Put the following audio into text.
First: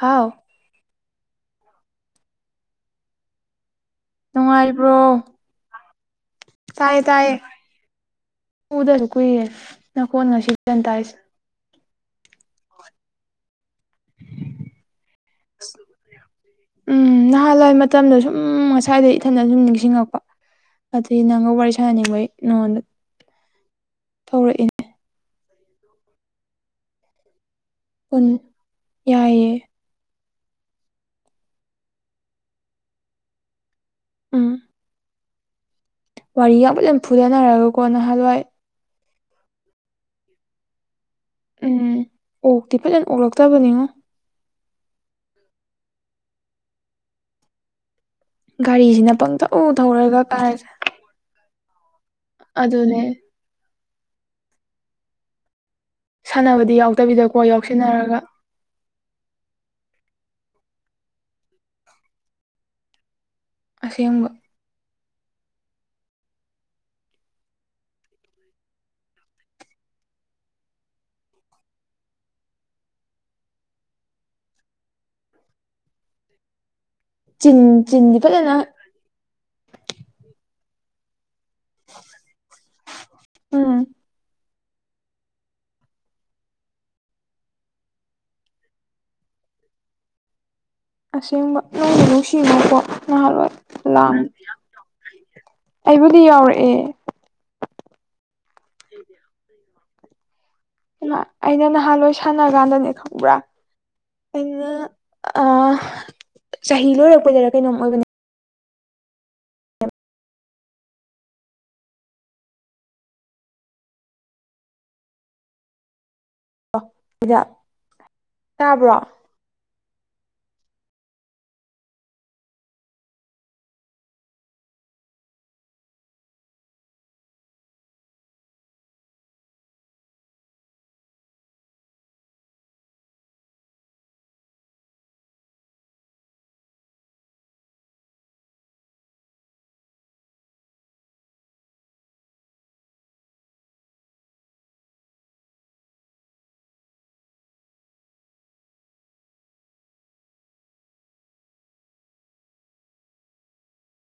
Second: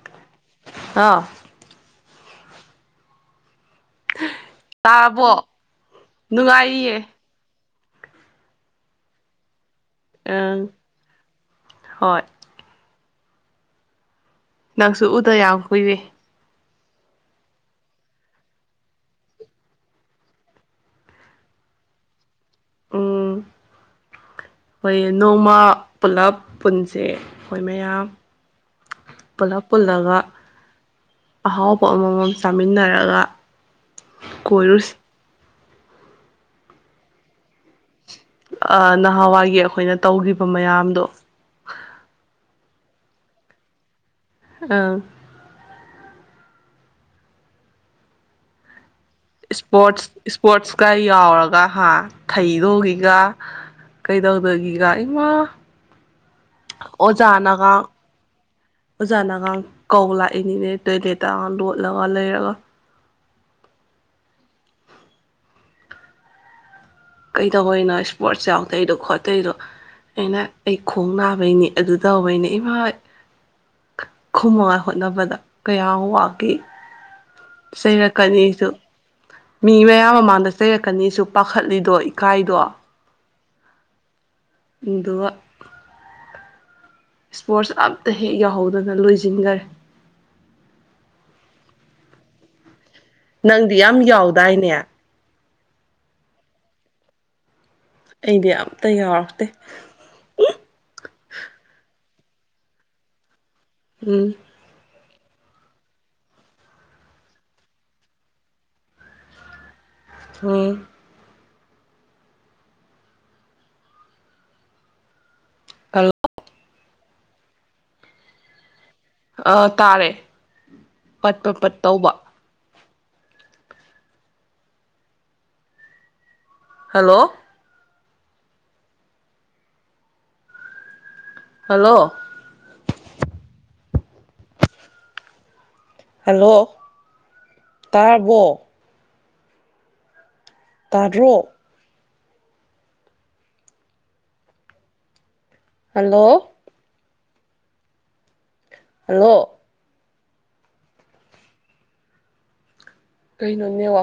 ꯍꯥꯎ ꯍꯥ ꯅꯨꯡꯉꯥꯏꯕ꯭ꯔꯣ ꯇꯥꯔꯕꯣ ꯇꯥꯏꯌꯦ ꯅꯨꯡꯉꯥꯏꯔꯤꯌꯦ ꯇꯥꯏꯌꯦ ꯎꯗꯔꯁꯨ ꯀꯨꯏꯌꯦ ꯅꯪ ꯈꯣꯜ ꯉꯁꯤ ꯑꯪ ꯇꯥꯏꯁꯦ ꯍꯣꯏ ꯅꯪꯁꯨ ꯎꯗ ꯌꯥꯝ ꯀꯨꯏꯔꯦ ꯎꯝ ꯅꯍꯥꯟꯋꯥꯏ ꯃꯇꯝꯗꯨ ꯁꯨꯝ ꯉꯁꯥꯏꯗꯩ ꯏꯊꯟꯇꯥ ꯁꯨꯝ ꯅꯤꯡꯁꯤꯡꯉꯛꯄꯥ ꯑꯗꯩ ꯅꯪꯒ ꯋꯥꯔꯤ ꯁꯥꯟꯅꯤꯡꯕꯩ ꯅꯉꯣꯟꯗ ꯊꯧꯔꯛꯏꯅ‌ꯦ ꯑꯩꯈꯣꯏ ꯅꯣꯡꯃ ꯄꯨꯂꯞ ꯄꯨꯟꯁꯦ ꯑꯩꯈꯣꯏ ꯃꯌꯥꯝ ꯎꯟ ꯌꯥꯏꯌꯦ ꯄꯨꯂꯞ ꯄꯨꯜꯂꯒ ꯑꯍꯥꯎꯕ ꯑꯃꯃꯝ ꯆꯥꯃꯤꯟꯅꯔꯒ ꯀꫭꯏꯔꯨꯁꯤ ꯋꯥꯔꯤ ꯌꯥꯝ ꯄꯨꯖꯅ ꯐꯨꯗꯅꯔꯒꯀꯣ ꯅꯍꯥꯟꯋꯥꯏ ꯑꯥ ꯅꯍꯥꯟꯋꯥꯏꯒꯤ ꯑꯩꯈꯣꯏꯅ ꯇꯧꯈꯤꯕ ꯃꯌꯥꯝꯗꯣ ꯎꯝ ꯑꯣꯛꯇꯤ ꯐꯖꯅ ꯑꯣꯛꯂꯛꯇꯕꯅꯤꯉꯣ ꯑꯥ ꯒꯥꯔꯤꯁꯤꯅ ꯄꯪ ꯊꯧ ꯊꯧꯔꯒ ꯀꯥꯏꯗ ꯀꯥꯏ ꯌꯥꯎꯔꯒ ꯍꯥ ꯑꯗꯨꯅꯦ ꯊꯩꯗꯧꯒꯤꯒ ꯀꯩꯗꯧꯗꯣꯏꯒꯤꯒ ꯏꯃꯥ ꯁꯥꯟꯅꯕꯗꯤ ꯌꯥꯎꯗꯕꯤꯗꯀꯣ ꯌꯥꯎꯁꯟꯅꯔꯒꯥ ꯑꯣꯖꯥꯅꯒꯥꯡ ꯀꯧ ꯂꯥꯛꯏꯅꯤꯅꯦ ꯇꯣꯏꯂꯦꯠꯇꯒ ꯂꯣꯠꯂꯒ ꯂꯩꯔꯒ ꯑꯁꯦꯡꯕꯥ ꯀꯩꯗꯧꯕꯩꯅꯣ ꯏꯁꯄꯣꯔꯠꯁ ꯌꯥꯎꯗꯩꯗꯣ ꯈꯣꯠꯇꯩꯗꯣ ꯑꯩꯅ ꯑꯩ ꯈꯣꯡ ꯅꯥꯕꯩꯅꯦ ꯑꯗꯨ ꯇꯧꯕꯩꯅꯦ ꯏꯃꯥꯏ ꯈꯨꯝꯅꯉꯥꯏ ꯍꯣꯠꯅꯕꯗ ꯀꯌꯥꯝ ꯋꯥꯒꯤ ꯆꯤꯟ ꯆꯤꯟꯗꯤ ꯐꯖꯅ ꯆꯩꯔꯛꯀꯅꯤꯁꯨ ꯃꯤ ꯃꯌꯥꯝ ꯃꯃꯥꯡꯗ ꯆꯩꯔꯛꯀꯅꯤꯁꯨ ꯄꯥꯈꯠꯂꯤꯗꯣ ꯏꯀꯥꯏꯗꯣ ꯎꯝ ꯑꯗꯨꯒ ꯏꯁꯄꯣꯔꯠꯁ ꯑꯝꯇꯥ ꯍꯦꯛ ꯌꯥꯎꯍꯧꯗꯅ ꯂꯣꯏꯁꯤꯟꯈꯔꯦ ꯑꯁꯦꯡꯕ ꯅꯨꯡꯗꯤ ꯅꯨꯡꯁꯤꯕꯀꫭ ꯅꯍꯥꯟꯜꯋꯥꯏ ꯅꯪꯗꯤ ꯌꯥꯝ ꯂꯥꯡꯕ ꯌꯥꯎꯗꯥꯏꯅꯦ ꯑꯩꯕꯨꯗꯤ ꯌꯥꯎꯔꯛꯑꯦ ꯑꯩꯗꯤ ꯑꯝꯇꯥ ꯌꯥꯎꯔꯛꯇꯦ [unintelligible] ꯑꯩꯅ ꯅꯍꯥꯟ ꯋꯥꯏ ꯁꯥꯟꯅ ꯀꯥꯟꯗꯅꯦ ꯈꯪꯕ꯭ꯔꯥ ꯎꯝ ꯑꯥ ꯆꯍꯤ ꯂꫭꯏꯔꯛꯄꯩꯗꯔꯥ ꯀꯩꯅꫭꯝ ꯑꫭꯏꯕꯅ‌ꯦ ꯎꯝ ꯍꯜꯂꯣ ꯍꯤꯗ [unintelligible] ꯇꯥꯕ꯭ꯔꯣ ꯑꯥ ꯇꯥꯔꯦ ꯄꯠ ꯄꯠ ꯄꯠ ꯇꯧꯕ ꯍꯜꯂꯣ ꯍꯜꯂꯣ ꯍꯜꯂꯣ ꯇꯥꯔꯕꯣ ꯇꯥꯗ꯭ꯔꯣ ꯍꯜꯂꯣ ꯍꯜꯂꯣ ꯀꯩꯩꯅꯣ ꯅꯦꯠ ꯋꯥꯛ